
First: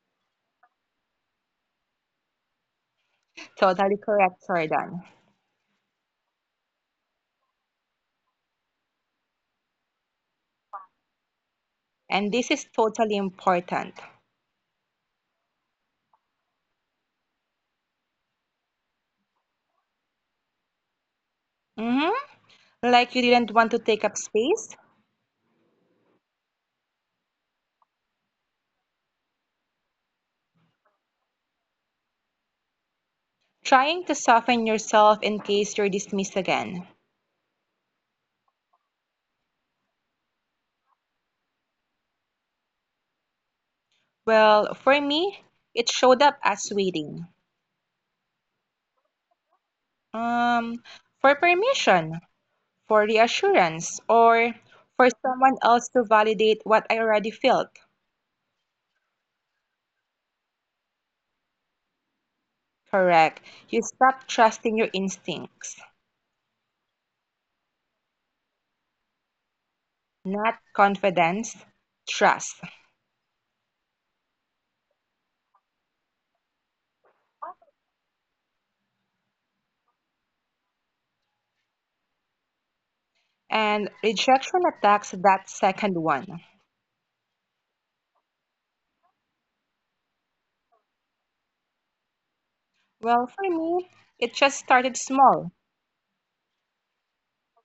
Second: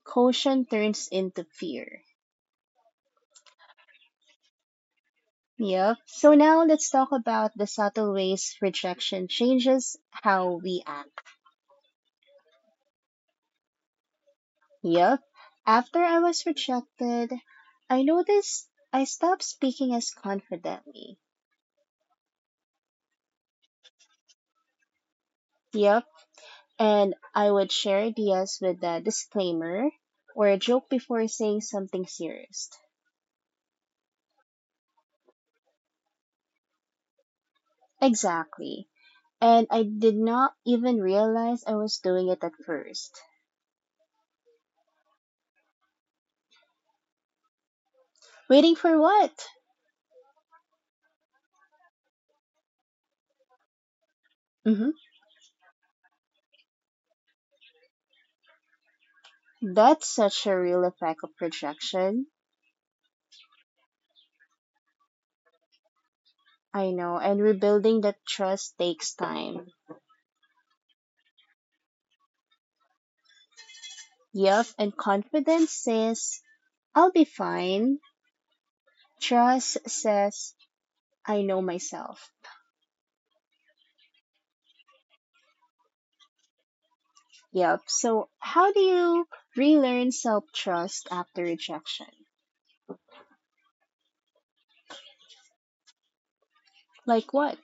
Speaker 2: caution turns into fear.
Speaker 1: Totally correct, Jordan.
Speaker 2: Yep. So now let's talk about the subtle ways rejection changes how we act.
Speaker 1: And this is totally important.
Speaker 2: Yep. After I was rejected, I noticed I stopped speaking as confidently.
Speaker 1: Hmm. Like you didn't want to take up space?
Speaker 2: Yep. And I would share ideas with a disclaimer or a joke before saying something serious.
Speaker 1: Trying to soften yourself in case you're dismissed again.
Speaker 2: Exactly. And I did not even realize I was doing it at first.
Speaker 1: Well, for me, it showed up as waiting.
Speaker 2: Waiting for what?
Speaker 1: Um, for permission, for reassurance, or
Speaker 2: hmm
Speaker 1: for someone else to validate what I already felt.
Speaker 2: That's such a real effect of projection.
Speaker 1: Correct. You stop trusting your instincts,
Speaker 2: I know. And rebuilding that trust takes time.
Speaker 1: not confidence, trust.
Speaker 2: Yup. And confidence says, I'll be fine. Trust says, I know myself.
Speaker 1: And rejection attacks that second one.
Speaker 2: Yep. So, how do you relearn self trust after rejection?
Speaker 1: Well, for me, it just started small.
Speaker 2: Like what?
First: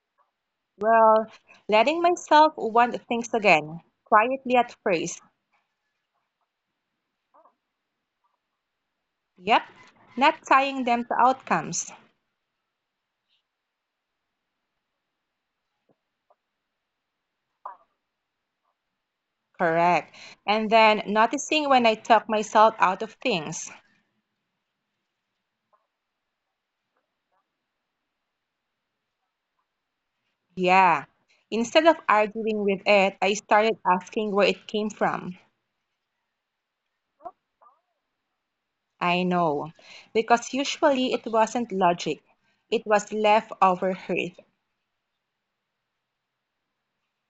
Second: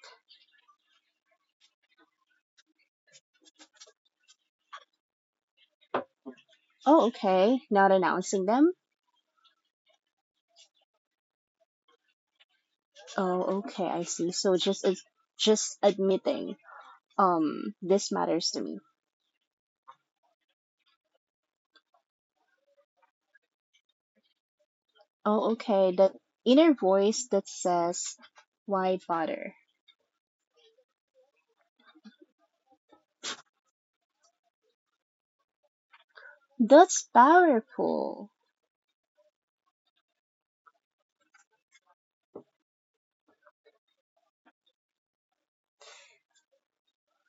Speaker 1: Well, letting myself want things again, quietly at first.
Speaker 2: Oh, okay. Not announcing them.
Speaker 1: Yep, not tying them to outcomes.
Speaker 2: Oh, okay. I see. Just admitting, this matters to me.
Speaker 1: Correct. And then noticing when I talk myself out of things.
Speaker 2: Oh, okay. That inner voice that says, "Why bother?"
Speaker 1: Yeah. Instead of arguing with it, I started asking where it came from.
Speaker 2: That's powerful.
Speaker 1: I know. Because usually it wasn't logic, it was leftover hurt.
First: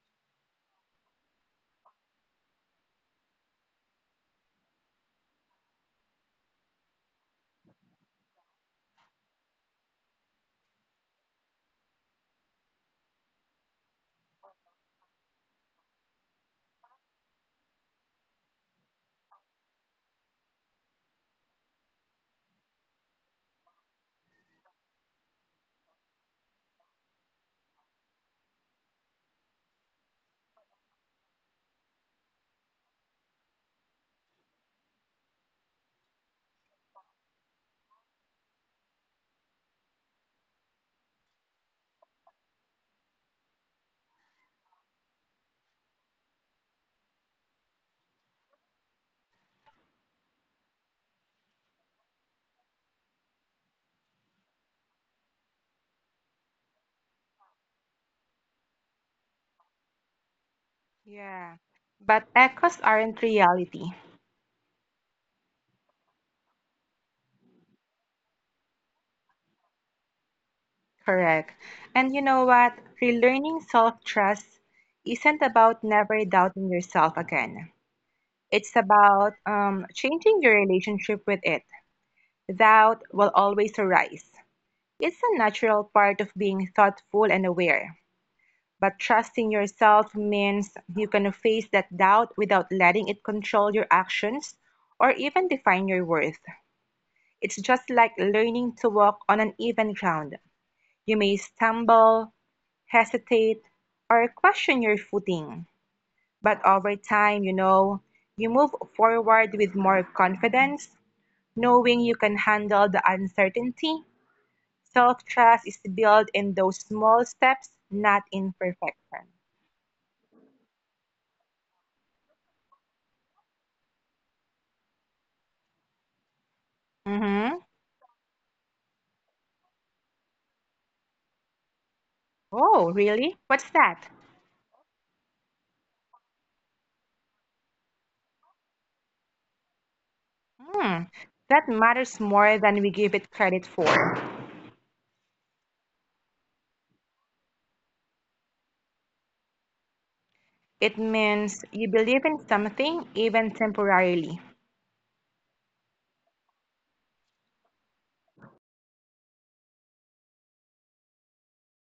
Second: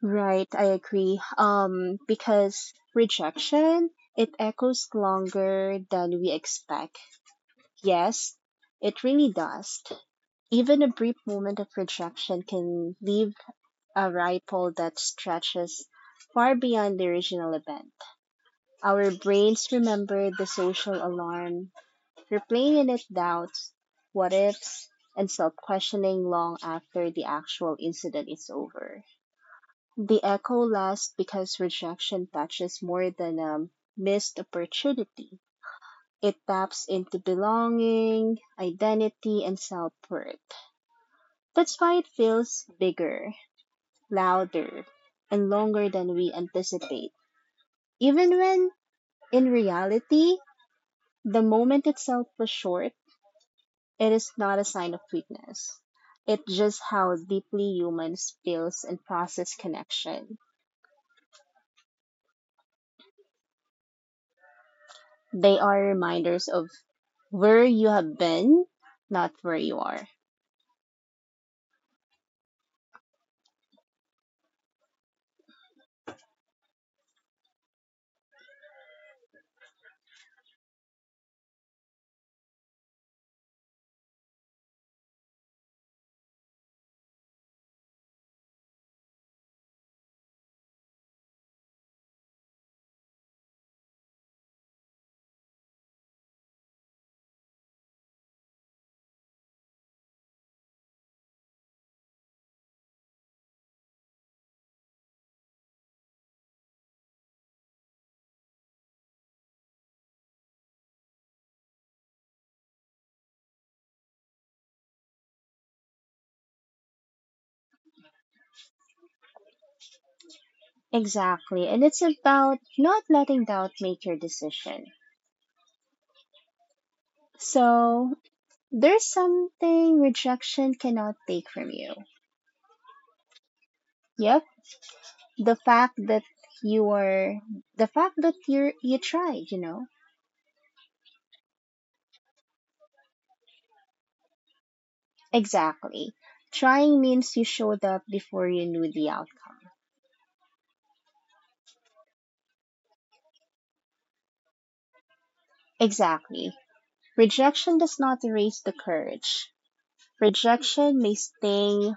Speaker 2: Right. I agree. Because rejection it echoes longer than we expect. Yes, it really does. Even a brief moment of rejection can leave a ripple that stretches far beyond the original event. Our brains remember the social alarm, replaying it doubts, what ifs, and self questioning long after the actual incident is over. The echo lasts because rejection touches more than a missed opportunity. It taps into belonging, identity, and self worth. That's why it feels bigger louder, and longer than we anticipate. Even when, in reality, the moment itself was short, it is not a sign of weakness. It's just how deeply humans feels and process connection.
Speaker 1: Yeah. But echoes aren't reality.
Speaker 2: They are reminders of where you have been, not where you are.
Speaker 1: Correct. And you know what? Relearning self-trust isn't about never doubting yourself again. It's about changing your relationship with it. Doubt will always arise. It's a natural part of being thoughtful and aware. But trusting yourself means you can face that doubt without letting it control your actions or even define your worth. It's just like learning to walk on uneven ground. You may stumble, hesitate, or question your footing. But over time, you know, you move forward with more confidence, knowing you can handle the uncertainty. Self trust is built in those small steps, not in perfection.
Speaker 2: Exactly. And it's about not letting doubt make your decision.
Speaker 1: Mm-hmm.
Speaker 2: So there's something rejection cannot take from you.
Speaker 1: Oh, really? What's that?
Speaker 2: Yep, the fact that you are, the fact that you tried, you know.
Speaker 1: Hmm. That matters more than we give it credit for.
Speaker 2: Exactly, trying means you showed up before you knew the outcome.
Speaker 1: It means you believe in something, even temporarily.
Speaker 2: Exactly, rejection does not erase the courage. Rejection may sting,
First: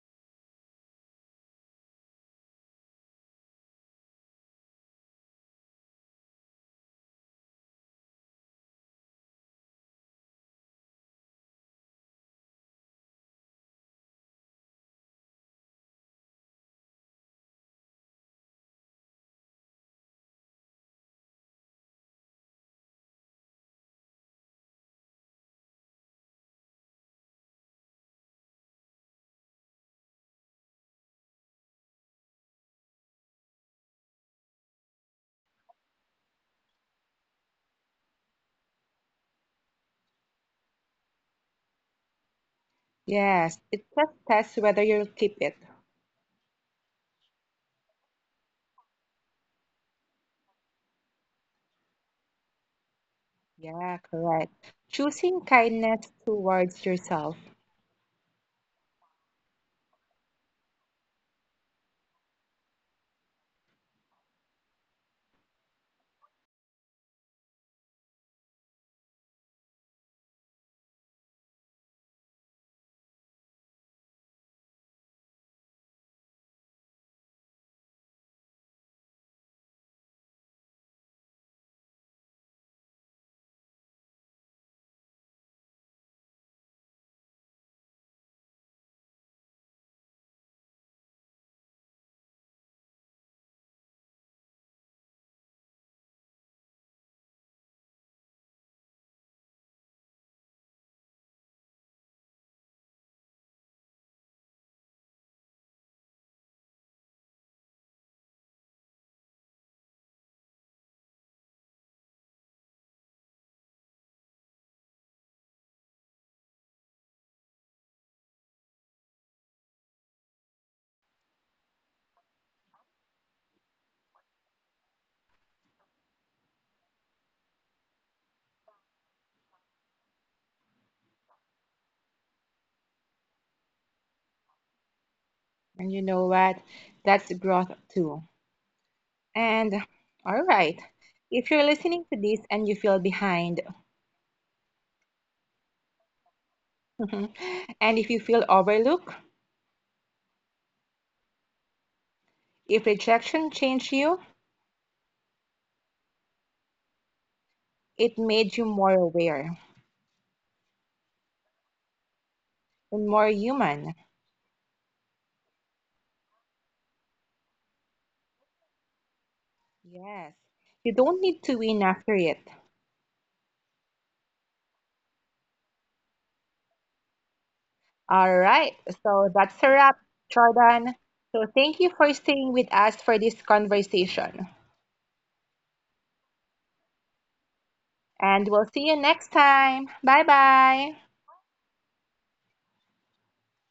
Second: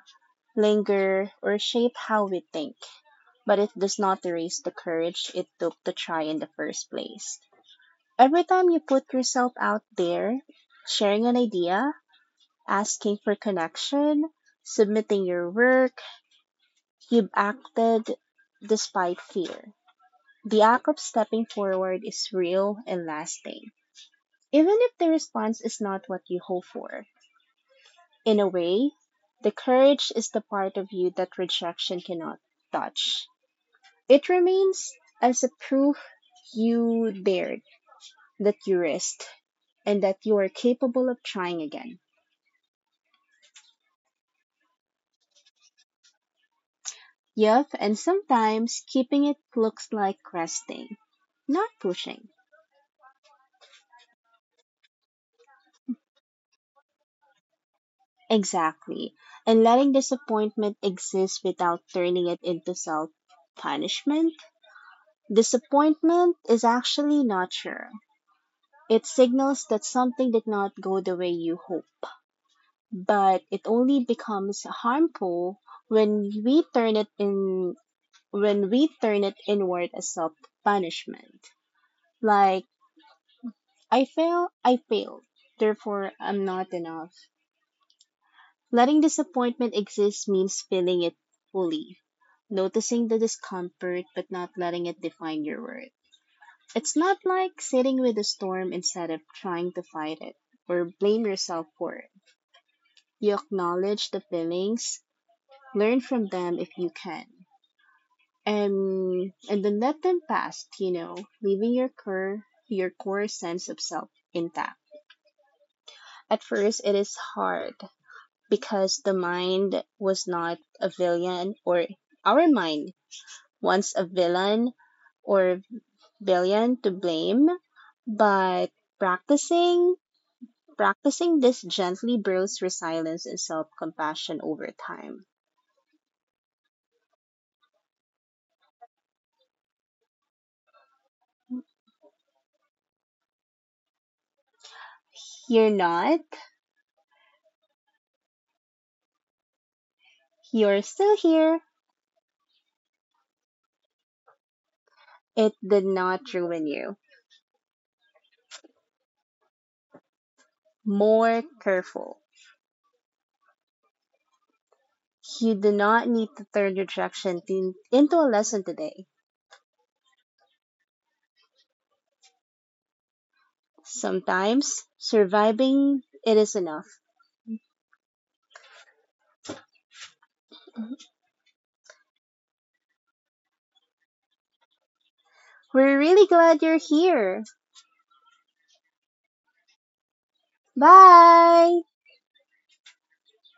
Speaker 2: linger, or shape how we think, but it does not erase the courage it took to try in the first place. Every time you put yourself out there, sharing an idea, asking for connection, submitting your work, you've acted despite fear. The act of stepping forward is real and lasting, even if the response is not what you hope for. In a way, the courage is the part of you that rejection cannot touch. It remains as a proof you dared, that you risked, and that you are capable of trying again.
Speaker 1: Yes, it just tests whether you'll keep it.
Speaker 2: Yup, and sometimes keeping it looks like resting, not pushing.
Speaker 1: Yeah, correct. Choosing kindness towards yourself.
Speaker 2: Exactly. And letting disappointment exist without turning it into self punishment. Disappointment is actually nurture. It signals that something did not go the way you hope, but it only becomes harmful when we turn it in when we turn it inward as self punishment. Like I failed. Therefore, I'm not enough. Letting disappointment exist means feeling it fully, noticing the discomfort but not letting it define your worth. It's not like sitting with the storm instead of trying to fight it or blame yourself for it. You acknowledge the feelings, learn from them if you can, and then let them pass, you know, leaving your core sense of self intact. At first it is hard because the mind was not a villain or our mind once a villain or billion to blame, but practicing practicing this gently builds resilience and self-compassion over time.
Speaker 1: And you know what? That's growth too. And all right, if you're listening to this and you feel behind,
Speaker 2: You're not,
Speaker 1: and if you feel overlooked,
Speaker 2: you're still here.
Speaker 1: if rejection changed you,
Speaker 2: It did not ruin you.
Speaker 1: it made you more aware
Speaker 2: More careful.
Speaker 1: and more human.
Speaker 2: You do not need to turn into a lesson today.
Speaker 1: Yes, you don't need to win after it.
Speaker 2: Sometimes surviving it is enough.
Speaker 1: All right, so that's a wrap, Jordan. So thank you for staying with us for this conversation.
Speaker 2: We're really glad you're here.
Speaker 1: And we'll see you next time. Bye bye.
Speaker 2: Bye.